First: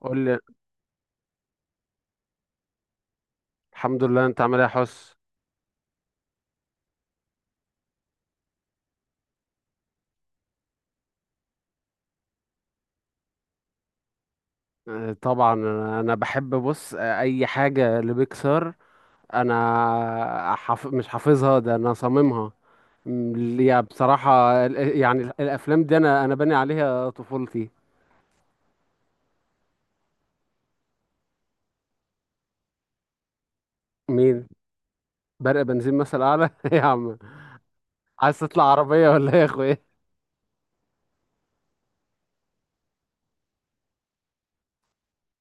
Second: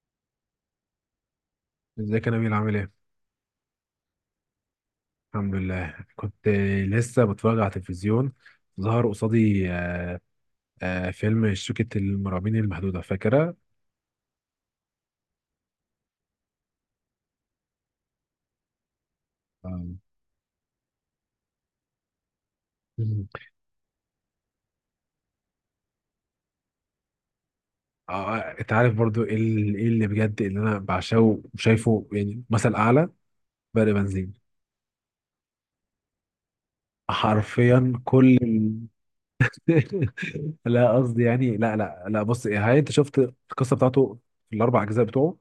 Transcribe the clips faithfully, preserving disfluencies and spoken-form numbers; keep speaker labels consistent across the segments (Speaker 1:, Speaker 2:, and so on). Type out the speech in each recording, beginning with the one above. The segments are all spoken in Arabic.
Speaker 1: قول لي.
Speaker 2: ازيك يا نبيل عامل ايه؟
Speaker 1: الحمد لله، انت عامل ايه يا حس؟
Speaker 2: الحمد لله كنت لسه بتفرج على التلفزيون ظهر قصادي آه، فيلم شركة المرعبين المحدودة فاكرة؟
Speaker 1: آه، طبعا انا أنا بحب بص، آه، اي حاجه لبيكسار.
Speaker 2: آه.
Speaker 1: انا حف... مش حافظها ده انا صاممها.
Speaker 2: مم.
Speaker 1: م- يا بصراحه ال- يعني ال- الافلام دي انا انا باني عليها طفولتي.
Speaker 2: آه، انت عارف برضو ايه ال- ايه اللي بجد اللي انا بعشقه وشايفه يعني مثل اعلى برق بنزين
Speaker 1: مين؟ برق بنزين مثل اعلى؟ ايه يا عم،
Speaker 2: حرفيا كل
Speaker 1: عايز تطلع
Speaker 2: ال-
Speaker 1: عربيه ولا ايه يا اخويا؟
Speaker 2: لا قصدي يعني لا لا لا بص إيه، هاي انت شفت القصة بتاعته في الاربع اجزاء بتوعه؟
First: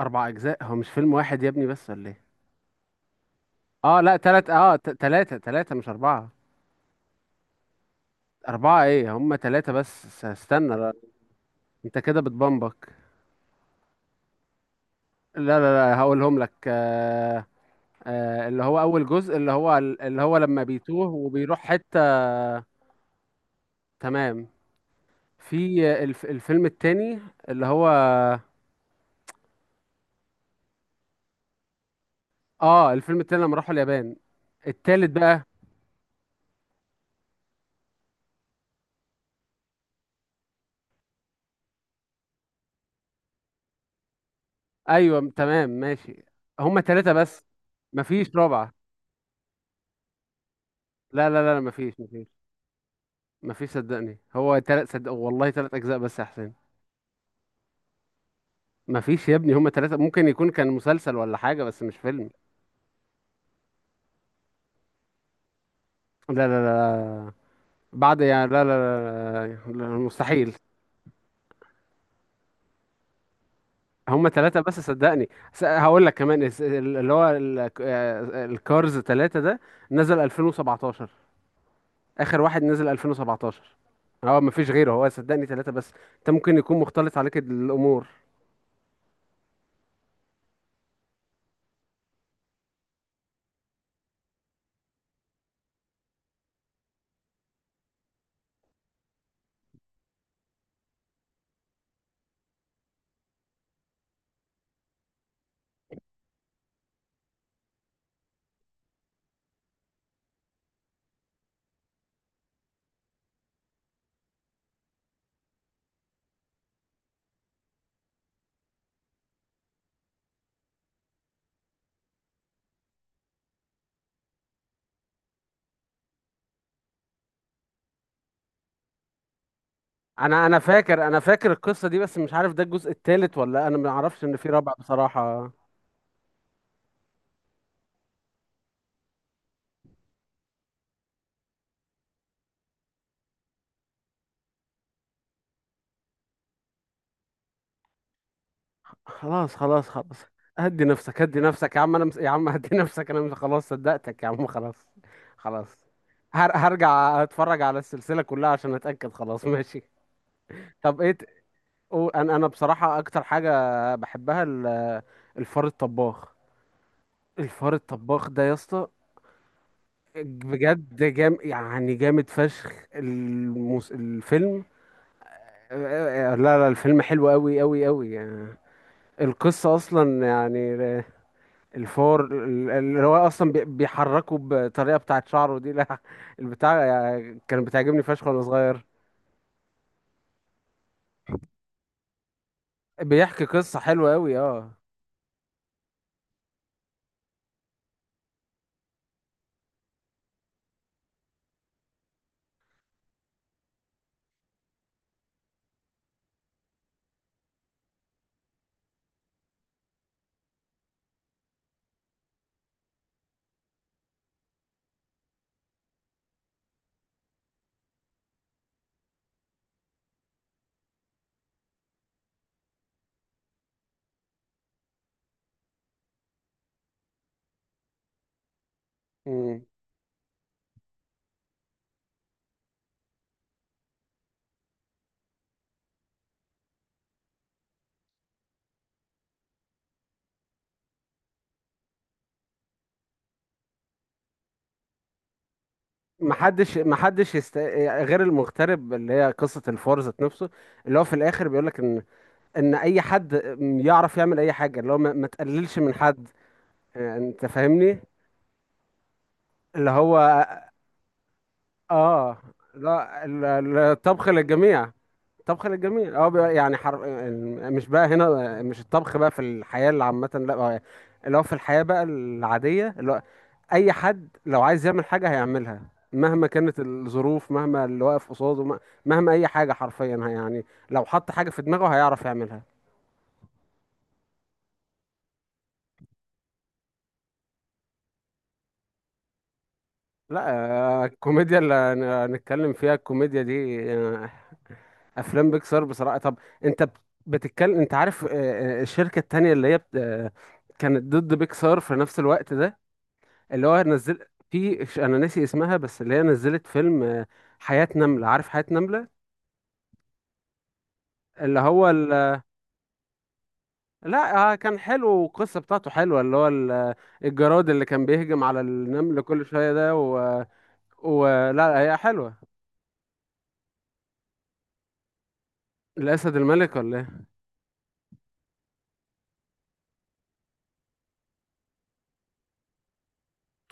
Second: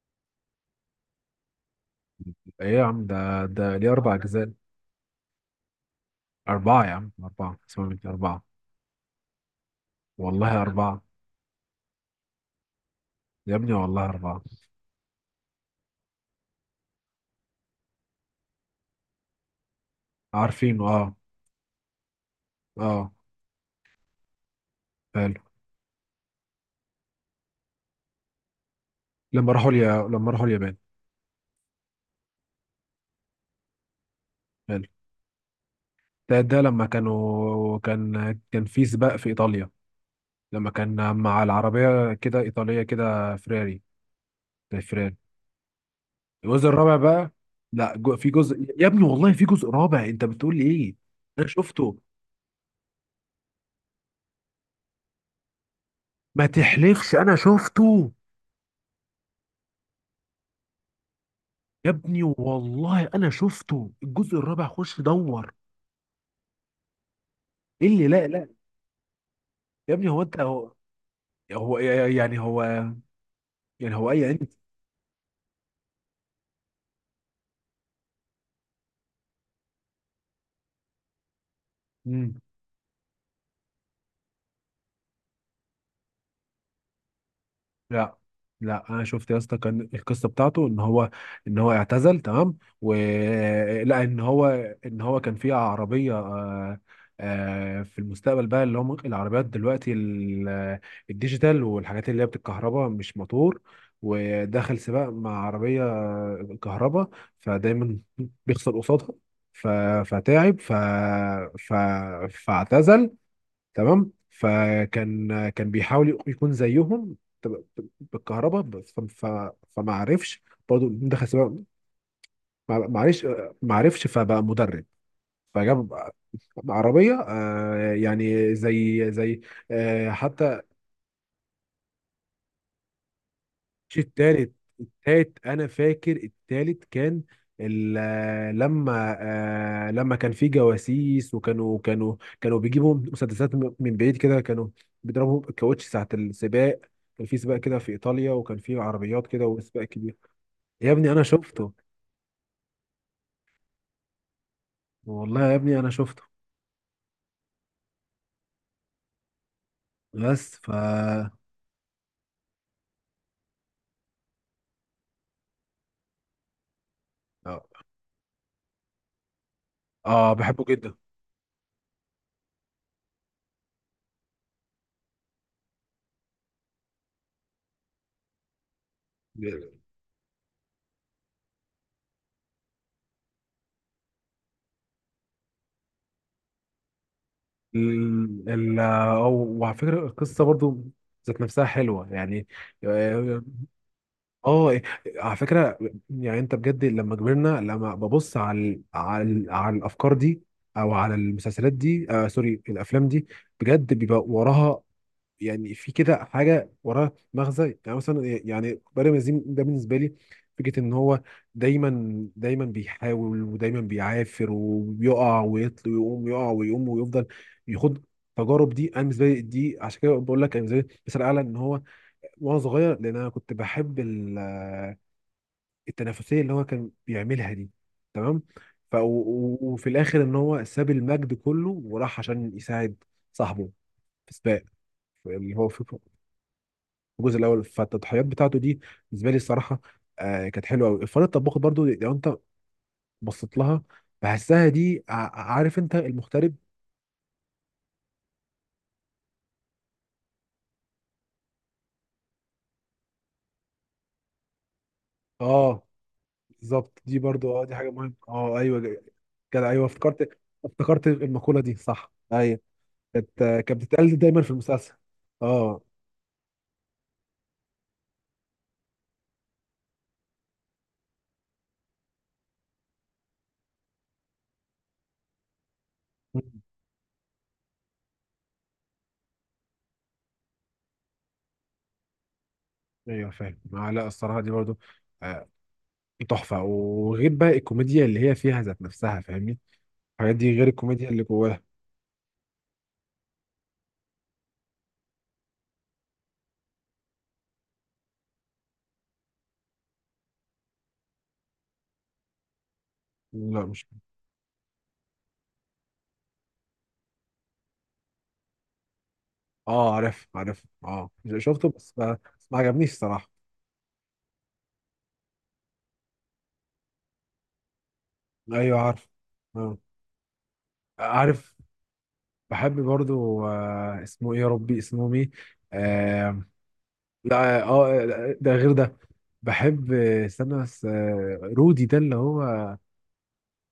Speaker 1: اربع اجزاء؟ هو مش فيلم واحد يا ابني بس ولا ايه؟
Speaker 2: ايه يا عم ده ده ليه
Speaker 1: اه
Speaker 2: اربع
Speaker 1: لا
Speaker 2: اجزاء؟
Speaker 1: تلات، اه ت- تلاتة، تلاتة مش اربعه.
Speaker 2: اربعة يا عم اربعة اسمع مني اربعة.
Speaker 1: اربعه ايه، هم تلاتة بس. س-
Speaker 2: والله
Speaker 1: استنى لا،
Speaker 2: اربعة.
Speaker 1: انت كده بتبمبك.
Speaker 2: يا ابني والله أربعة.
Speaker 1: لا لا، لا هقولهم لك. آه آه، اللي هو اول جزء اللي هو اللي هو لما
Speaker 2: عارفينه،
Speaker 1: بيتوه
Speaker 2: اه.
Speaker 1: وبيروح حتة.
Speaker 2: اه.
Speaker 1: تمام.
Speaker 2: حلو.
Speaker 1: في الف الفيلم التاني، اللي هو،
Speaker 2: لما راحوا اليا... لما راحوا اليابان.
Speaker 1: اه الفيلم التاني لما راحوا اليابان.
Speaker 2: حلو.
Speaker 1: التالت بقى
Speaker 2: ده ده لما كانوا كان كان في سباق في إيطاليا، لما كان مع العربية كده إيطالية كده فراري، زي فراري.
Speaker 1: ايوه تمام ماشي.
Speaker 2: الجزء
Speaker 1: هما
Speaker 2: الرابع
Speaker 1: تلاتة
Speaker 2: بقى.
Speaker 1: بس.
Speaker 2: لا جو... في
Speaker 1: مفيش
Speaker 2: جزء،
Speaker 1: رابعة،
Speaker 2: يا ابني والله في جزء رابع، أنت بتقول لي إيه؟
Speaker 1: لا
Speaker 2: أنا
Speaker 1: لا لا، مفيش
Speaker 2: شفته.
Speaker 1: مفيش. مفيش، صدقني، هو تلات، صدق والله تلات اجزاء بس يا
Speaker 2: ما
Speaker 1: حسين.
Speaker 2: تحلفش، أنا شفته.
Speaker 1: مفيش يا ابني، هما تلاتة. ممكن يكون كان مسلسل ولا حاجة بس
Speaker 2: يا
Speaker 1: مش
Speaker 2: ابني
Speaker 1: فيلم.
Speaker 2: والله أنا شفته الجزء الرابع، خش دور.
Speaker 1: لا لا لا.
Speaker 2: إيه اللي
Speaker 1: بعد
Speaker 2: لا لا.
Speaker 1: يعني لا لا لا, لا لا،
Speaker 2: يا ابني هو أنت
Speaker 1: مستحيل.
Speaker 2: هو هو يعني هو يعني هو
Speaker 1: هما
Speaker 2: اي.
Speaker 1: ثلاثة بس صدقني. س- هقول لك كمان، الس- اللي هو ال- آه، الكارز ثلاثة ده نزل ألفين وسبعتاشر.
Speaker 2: مم.
Speaker 1: آخر واحد نزل ألفين وسبعتاشر. هو مفيش غيره، هو صدقني ثلاثة بس. انت ممكن يكون مختلط عليك الأمور.
Speaker 2: لا لا، انا شفت يا اسطى كان القصه بتاعته ان هو ان هو اعتزل، تمام، ولا ان هو ان هو كان في عربيه، آه، آه، في المستقبل بقى، اللي هم العربيات دلوقتي ال- الديجيتال والحاجات اللي هي بتتكهرباء مش موتور، ودخل سباق مع عربيه كهرباء، فدايما بيخسر قصادها، ف- فتعب، ف... ف... فاعتزل. تمام. فكان كان بيحاول يكون زيهم، ب- ب- بالكهرباء بس ف- ف- فما عرفش، برضه دخل سباق، ما ما عرفش، ما عرفش، فبقى مدرب، فجاب عربية، آه، يعني زي زي آه،
Speaker 1: انا انا
Speaker 2: حتى.
Speaker 1: فاكر، انا فاكر القصة دي، بس مش عارف ده الجزء الثالث ولا انا ما
Speaker 2: مش
Speaker 1: اعرفش ان في
Speaker 2: التالت.
Speaker 1: رابع
Speaker 2: التالت
Speaker 1: بصراحة.
Speaker 2: انا فاكر التالت كان ال- آه، لما آه، لما كان في جواسيس، وكانوا كانوا كانوا بيجيبوا مسدسات م- من بعيد كده، كانوا بيضربوا الكاوتش ساعة السباق. كان في سباق كده في ايطاليا، وكان في عربيات كده
Speaker 1: خلاص
Speaker 2: وسباق
Speaker 1: خلاص
Speaker 2: كبير.
Speaker 1: خلاص، هدي
Speaker 2: يا ابني انا
Speaker 1: نفسك، هدي
Speaker 2: شفته،
Speaker 1: نفسك يا عم. انا مس... يا عم هدي نفسك. انا مس... خلاص صدقتك يا عم، خلاص
Speaker 2: والله يا
Speaker 1: خلاص.
Speaker 2: ابني انا شفته.
Speaker 1: هر... هرجع اتفرج على السلسلة كلها عشان اتأكد، خلاص ماشي.
Speaker 2: بس ف
Speaker 1: طب ايه، ت-
Speaker 2: اه
Speaker 1: قول- انا انا بصراحة اكتر حاجة بحبها ال- الفار الطباخ. الفار الطباخ ده يا اسطى،
Speaker 2: آه، بحبه جدا.
Speaker 1: بجد جام يعني جامد فشخ. المس... الفيلم، لا لا، الفيلم حلو قوي قوي قوي يعني.
Speaker 2: ال...
Speaker 1: القصة أصلا يعني الفور، ال- اللي هو اصلا بي- بيحركه بطريقه بتاعه شعره دي لا، البتاع يعني كان بتعجبني فشخ وانا
Speaker 2: ال...
Speaker 1: صغير.
Speaker 2: آه، وعلى فكرة القصة برضو ذات نفسها حلوة يعني. آه.
Speaker 1: بيحكي قصه حلوه قوي
Speaker 2: اه
Speaker 1: اه.
Speaker 2: إيه، على فكره، يعني انت بجد لما كبرنا، لما ببص على ال- على ال- على الافكار دي او على المسلسلات دي، آه سوري، الافلام دي، بجد بيبقى وراها، يعني في كده حاجه وراها مغزى. يعني مثلا إيه، يعني بارم الزين ده بالنسبه لي، فكره ان هو دايما دايما بيحاول، ودايما بيعافر وبيقع ويطل ويقوم، يقع ويقوم ويفضل يخوض التجارب دي. انا بالنسبه لي دي عشان كده بقول لك انا بالنسبه لي مثال اعلى ان هو، وانا صغير، لان انا كنت بحب التنافسيه اللي هو كان بيعملها دي، تمام. ف و- و-
Speaker 1: مم.
Speaker 2: وفي الاخر ان هو ساب المجد كله وراح عشان يساعد صاحبه في سباق، في- اللي هو في في الجزء الاول، فالتضحيات بتاعته دي بالنسبه لي الصراحه آه كانت حلوه قوي. الفار الطباخ برضو، لو انت بصيت لها بحسها دي، ع- عارف انت المغترب.
Speaker 1: محدش محدش يست... غير المغترب، اللي هي قصه الفور ذات نفسه، اللي هو في الاخر بيقول لك ان، ان اي حد يعرف يعمل اي حاجه. اللي هو ما, ما تقللش
Speaker 2: اه
Speaker 1: من حد.
Speaker 2: بالظبط، دي
Speaker 1: انت
Speaker 2: برضو اه دي حاجه
Speaker 1: فاهمني؟
Speaker 2: مهمه، اه ايوه ج- كده، ايوه
Speaker 1: اللي هو
Speaker 2: افتكرت، افتكرت المقوله دي، صح،
Speaker 1: اه.
Speaker 2: ايوه.
Speaker 1: لا،
Speaker 2: كانت
Speaker 1: ال-
Speaker 2: كانت
Speaker 1: ال-
Speaker 2: بتتقال
Speaker 1: الطبخ
Speaker 2: دايما في
Speaker 1: للجميع،
Speaker 2: المسلسل.
Speaker 1: الطبخ
Speaker 2: اه
Speaker 1: الجميل، اه بقى يعني حر... مش بقى هنا، مش الطبخ بقى في الحياة اللي عامة، لا، هو اللي هو في الحياة بقى العادية، اللي هو أي حد لو عايز يعمل حاجة هيعملها، مهما كانت الظروف، مهما اللي واقف قصاده، م- مهما أي حاجة حرفيا يعني. لو حط حاجة في دماغه هيعرف يعملها.
Speaker 2: ايوه فاهم آه. لا الصراحه دي برضو آه، تحفه، وغير بقى الكوميديا اللي هي فيها ذات نفسها، فاهمني، الحاجات
Speaker 1: لا
Speaker 2: دي غير
Speaker 1: آه،
Speaker 2: الكوميديا اللي
Speaker 1: الكوميديا
Speaker 2: جواها.
Speaker 1: اللي هن- هنتكلم فيها، الكوميديا دي، آه، أفلام بيكسار بصراحة. طب أنت بتتكلم، أنت عارف، آه، آه، الشركة التانية اللي هي بت- آه، كانت ضد بيكسار في نفس الوقت ده،
Speaker 2: لا
Speaker 1: اللي هو
Speaker 2: مش.
Speaker 1: نزل في، انا ناسي اسمها، بس اللي هي نزلت فيلم، آه، حياة نملة. عارف حياة نملة؟
Speaker 2: اه عارف عارف، اه
Speaker 1: اللي
Speaker 2: شفته
Speaker 1: هو
Speaker 2: بس ما,
Speaker 1: ال...
Speaker 2: بس ما عجبنيش الصراحه.
Speaker 1: لا آه، كان حلو والقصة بتاعته حلوة، اللي هو ال- الجراد اللي كان بيهجم على
Speaker 2: ايوه عارف.
Speaker 1: النمل كل شوية
Speaker 2: آه.
Speaker 1: ده و...
Speaker 2: عارف.
Speaker 1: ولا هي حلوة؟
Speaker 2: بحب برضو آه، اسمه ايه يا ربي، اسمه مين
Speaker 1: الأسد
Speaker 2: آه.
Speaker 1: الملك ولا ايه؟
Speaker 2: لا، اه، آه، ده غير ده. بحب، آه، استنى بس آه، رودي ده اللي هو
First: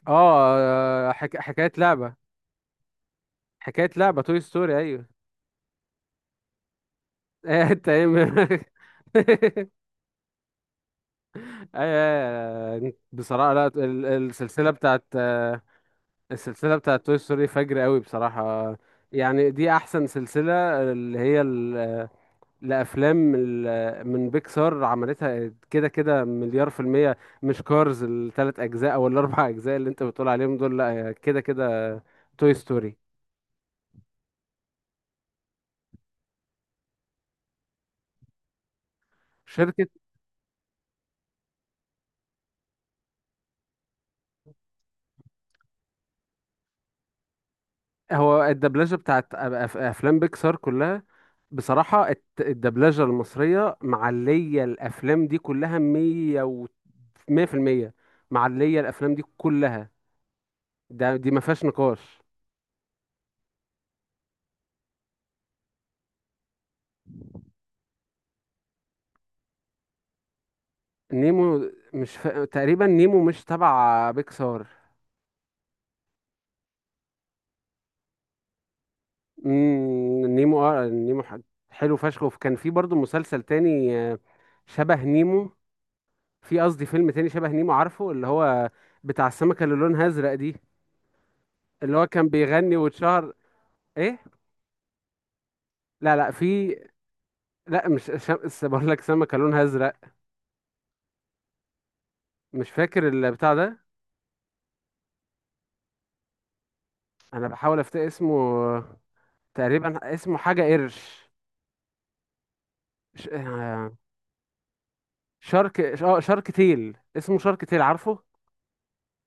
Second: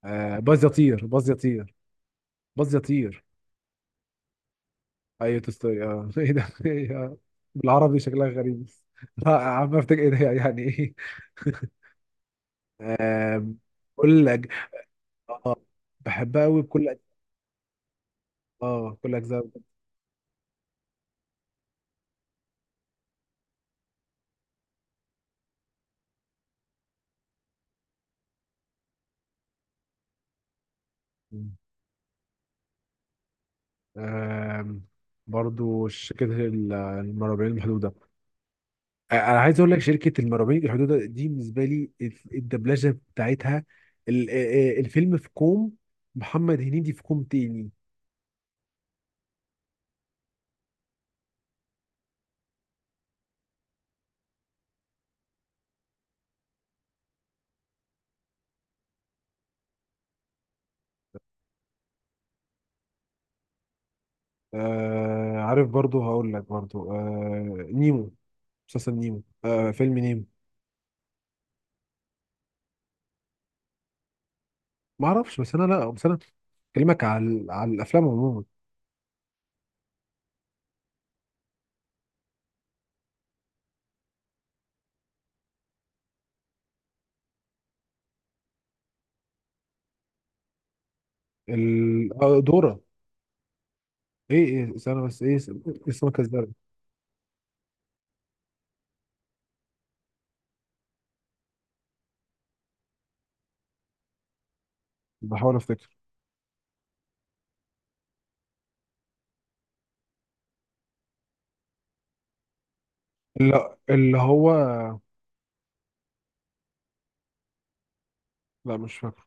Speaker 2: آه،
Speaker 1: اه
Speaker 2: باز يطير،
Speaker 1: آه،
Speaker 2: باز
Speaker 1: حك... حكاية
Speaker 2: يطير.
Speaker 1: لعبة،
Speaker 2: باز يطير.
Speaker 1: حكاية لعبة توي ستوري، ايوه.
Speaker 2: ايوه تستوري اه ايه ده إيه ده؟
Speaker 1: إيه، انت
Speaker 2: بالعربي
Speaker 1: ايه
Speaker 2: شكلها
Speaker 1: م-
Speaker 2: غريب، لا عم افتكر ايه ده يعني ايه.
Speaker 1: ايوه؟ أيوة، بصراحة
Speaker 2: آم،
Speaker 1: لا، ال-
Speaker 2: كل أج...
Speaker 1: السلسلة بتاعت،
Speaker 2: اه
Speaker 1: آه،
Speaker 2: بحبها قوي
Speaker 1: السلسلة
Speaker 2: بكل أج...
Speaker 1: بتاعت توي ستوري فجر قوي بصراحة.
Speaker 2: اه كل اجزاء.
Speaker 1: يعني دي أحسن سلسلة، اللي هي ال- لأفلام، ال- من بيكسار عملتها. كده كده مليار في المية مش كارز التلات أجزاء أو الأربع أجزاء اللي أنت بتقول عليهم دول. لأ كده كده توي ستوري
Speaker 2: آم، برضو شركة ال- المرابعين المحدودة. آه، انا عايز اقول لك
Speaker 1: شركة.
Speaker 2: شركة المرابعين المحدودة دي بالنسبة لي الدبلجة بتاعتها ال- آه، آه، الفيلم في كوم، محمد هنيدي في كوم تاني.
Speaker 1: هو الدبلجة بتاعت أف- أفلام بيكسار كلها بصراحة، الت- الدبلجة المصرية معلية الأفلام دي كلها مية و مية في المية، معلية الأفلام دي كلها. ده دي ما فيهاش نقاش.
Speaker 2: آه عارف، برضو هقول لك برضو آه، نيمو، مسلسل نيمو آه فيلم نيمو.
Speaker 1: نيمو مش ف... تقريبا نيمو مش تبع بيكسار.
Speaker 2: ما اعرفش، بس انا لا بس انا بكلمك على على الافلام عموما.
Speaker 1: مم، نيمو، اه نيمو ح- حلو فشخ. وكان في برضو مسلسل تاني، آه، شبه نيمو، في قصدي فيلم تاني شبه نيمو، عارفه اللي هو بتاع السمكة اللي لونها ازرق دي؟ اللي هو
Speaker 2: ال...
Speaker 1: كان
Speaker 2: آه،
Speaker 1: بيغني
Speaker 2: دورة.
Speaker 1: واتشهر. ايه؟
Speaker 2: ايه ايه استنى بس، ايه اس-
Speaker 1: لا
Speaker 2: اسمك
Speaker 1: لا،
Speaker 2: ازاي.
Speaker 1: في، لا مش ش... س- بقول لك سمكة لونها ازرق. مش فاكر البتاع ده.
Speaker 2: بحاول افتكر.
Speaker 1: انا بحاول افتكر اسمه. تقريبا اسمه حاجة قرش، مش...
Speaker 2: لا اللي هو.
Speaker 1: شارك، اه شارك تيل، اسمه شارك تيل، عارفه؟
Speaker 2: لا مش فاكر.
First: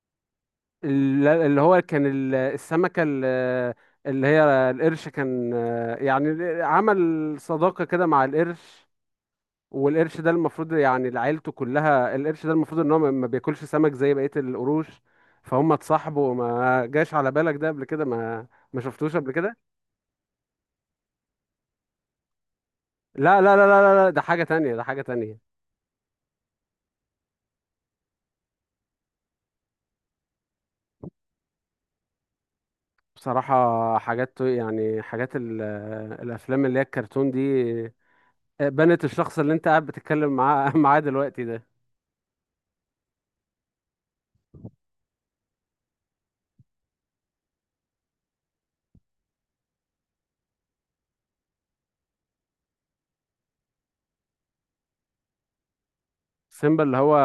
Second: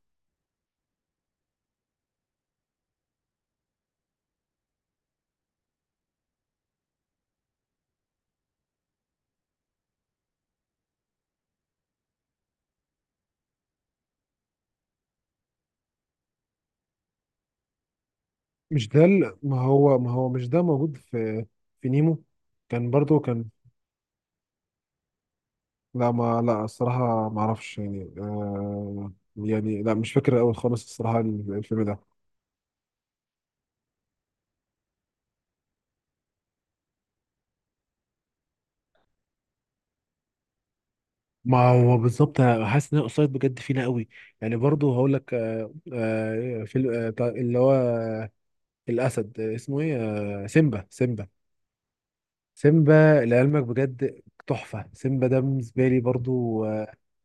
Speaker 1: ال- اللي هو كان ال- السمكة، ال- اللي هي القرش كان يعني عمل صداقة كده مع القرش. والقرش ده المفروض يعني لعيلته كلها، القرش ده المفروض ان هو ما ما بياكلش سمك زي بقية القروش، فهم اتصاحبوا. ما جاش على بالك ده قبل كده؟ ما ما
Speaker 2: مش ده
Speaker 1: شفتوش قبل
Speaker 2: ال-
Speaker 1: كده؟
Speaker 2: ما هو، ما هو مش ده موجود في في نيمو، كان برضو
Speaker 1: لا
Speaker 2: كان.
Speaker 1: لا لا، لا لا لا، ده حاجة تانية، ده حاجة تانية.
Speaker 2: لا ما لا الصراحة ما اعرفش يعني آه يعني لا مش فاكر قوي خالص الصراحة الفيلم ده.
Speaker 1: بصراحة حاجات يعني، حاجات ال- الأفلام اللي هي الكرتون دي، بنت الشخص اللي انت قاعد بتتكلم معاه معاه دلوقتي
Speaker 2: ما
Speaker 1: ده.
Speaker 2: هو بالظبط انا حاسس ان الاوفسايد بجد فينا قوي. يعني برضو هقول لك آه، آه، في ال- آه، بتاع- اللي هو آه، الاسد، آه، اسمه ايه، آه، سيمبا، سيمبا، سيمبا. لعلمك بجد تحفه، سيمبا ده بالنسبه لي برضو
Speaker 1: سيمبا،
Speaker 2: آه،
Speaker 1: اللي هو،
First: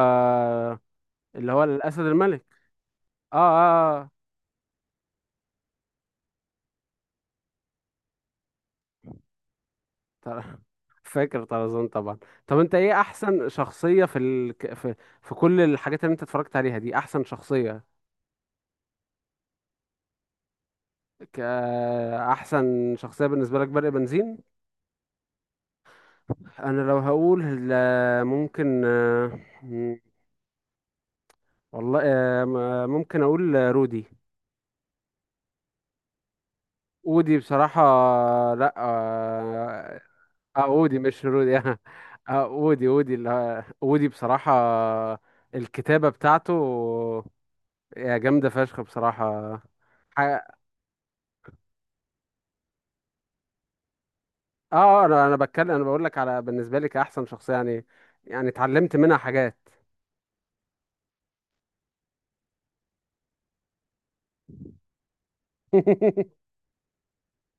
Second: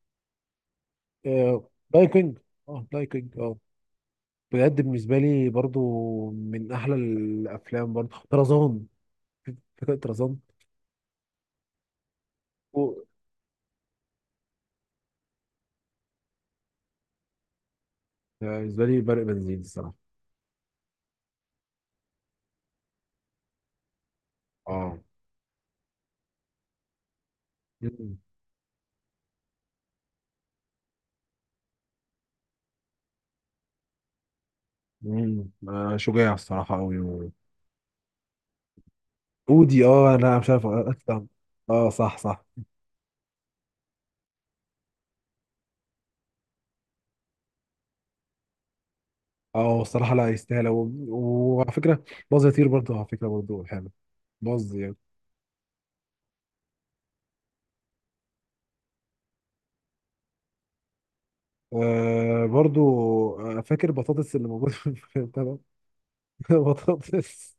Speaker 1: اللي هو
Speaker 2: آه،
Speaker 1: الاسد
Speaker 2: لاين كينج.
Speaker 1: الملك،
Speaker 2: اه لاين
Speaker 1: اه
Speaker 2: كينج اه.
Speaker 1: اه آه.
Speaker 2: بجد بالنسبه لي برضو من احلى الافلام، برضو طرزان، فكره طرزان.
Speaker 1: طر- فاكر طرزان طبعا. طب انت ايه
Speaker 2: و-
Speaker 1: احسن شخصية في ال... ك- في في كل الحاجات اللي انت اتفرجت عليها دي؟ احسن شخصية؟
Speaker 2: آه، بالنسبه لي برق بنزين الصراحه.
Speaker 1: ك... آه، احسن شخصية بالنسبة لك برق بنزين.
Speaker 2: اه.
Speaker 1: انا لو هقول
Speaker 2: مم.
Speaker 1: لا، ممكن، آه، م- والله، آه، م- ممكن اقول، آه، رودي.
Speaker 2: مم. آه، شجاع الصراحه قوي.
Speaker 1: ودي بصراحة، لا
Speaker 2: اودي،
Speaker 1: آه،
Speaker 2: اه لا مش
Speaker 1: اه
Speaker 2: عارف
Speaker 1: اودي مش
Speaker 2: اتلم.
Speaker 1: رودي
Speaker 2: اه صح صح.
Speaker 1: اه اودي، اودي، اللي اودي بصراحة الكتابة بتاعته يا جامدة فشخ بصراحة.
Speaker 2: اه الصراحه
Speaker 1: ح-
Speaker 2: لا،
Speaker 1: اه
Speaker 2: يستاهل، و- وعلى فكره، باظ يطير برضه، على فكره برضه حلو، باظ يعني.
Speaker 1: آه، انا انا بتكلم، انا بقول لك على بالنسبة لي كأحسن شخصية يعني، يعني اتعلمت منها حاجات.
Speaker 2: آه برضه آه، فاكر بطاطس اللي موجود في البتاع ده؟ بطاطس،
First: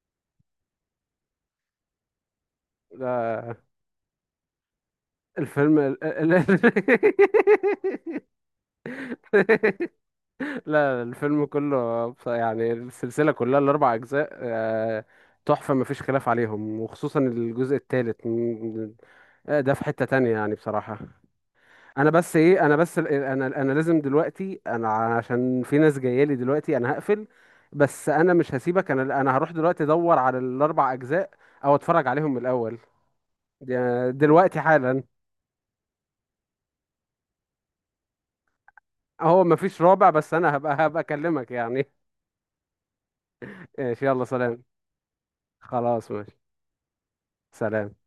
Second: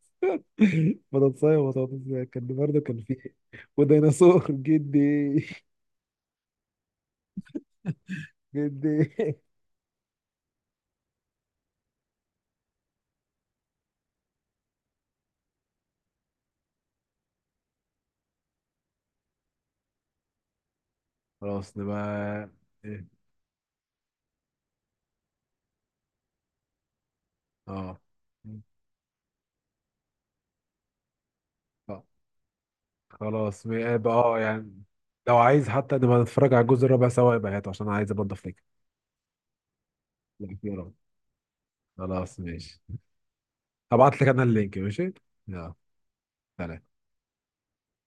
Speaker 2: بطاطساية وبطاطس، كان برضه كان فيه
Speaker 1: لا
Speaker 2: وديناصور، جدي،
Speaker 1: الفيلم ال- ال- ال-
Speaker 2: جدي.
Speaker 1: لا الفيلم كله بص- يعني السلسلة كلها الأربع أجزاء، آه، تحفة، مفيش خلاف عليهم، وخصوصا الجزء الثالث، آه، ده في حتة تانية يعني بصراحة.
Speaker 2: خلاص نبقى.
Speaker 1: انا بس ايه، انا بس،
Speaker 2: إيه؟
Speaker 1: ال- انا انا لازم دلوقتي انا، عشان في ناس جاية لي دلوقتي، انا هقفل.
Speaker 2: اه.
Speaker 1: بس انا مش هسيبك، انا انا هروح دلوقتي ادور على الاربع اجزاء او
Speaker 2: آه.
Speaker 1: اتفرج عليهم من الاول.
Speaker 2: خلاص م-
Speaker 1: ده-
Speaker 2: اه
Speaker 1: دلوقتي
Speaker 2: يعني
Speaker 1: حالا.
Speaker 2: لو عايز حتى نبقى نتفرج على الجزء الرابع سوا يبقى هاته، عشان انا عايز برضه افتكر
Speaker 1: هو مفيش رابع بس انا هبقى
Speaker 2: الأخيرة.
Speaker 1: هبقى اكلمك يعني.
Speaker 2: خلاص ماشي.
Speaker 1: ماشي،
Speaker 2: هبعت
Speaker 1: يلا
Speaker 2: لك أنا
Speaker 1: سلام.
Speaker 2: اللينك، ماشي. يلا
Speaker 1: خلاص ماشي.
Speaker 2: سلام.
Speaker 1: سلام.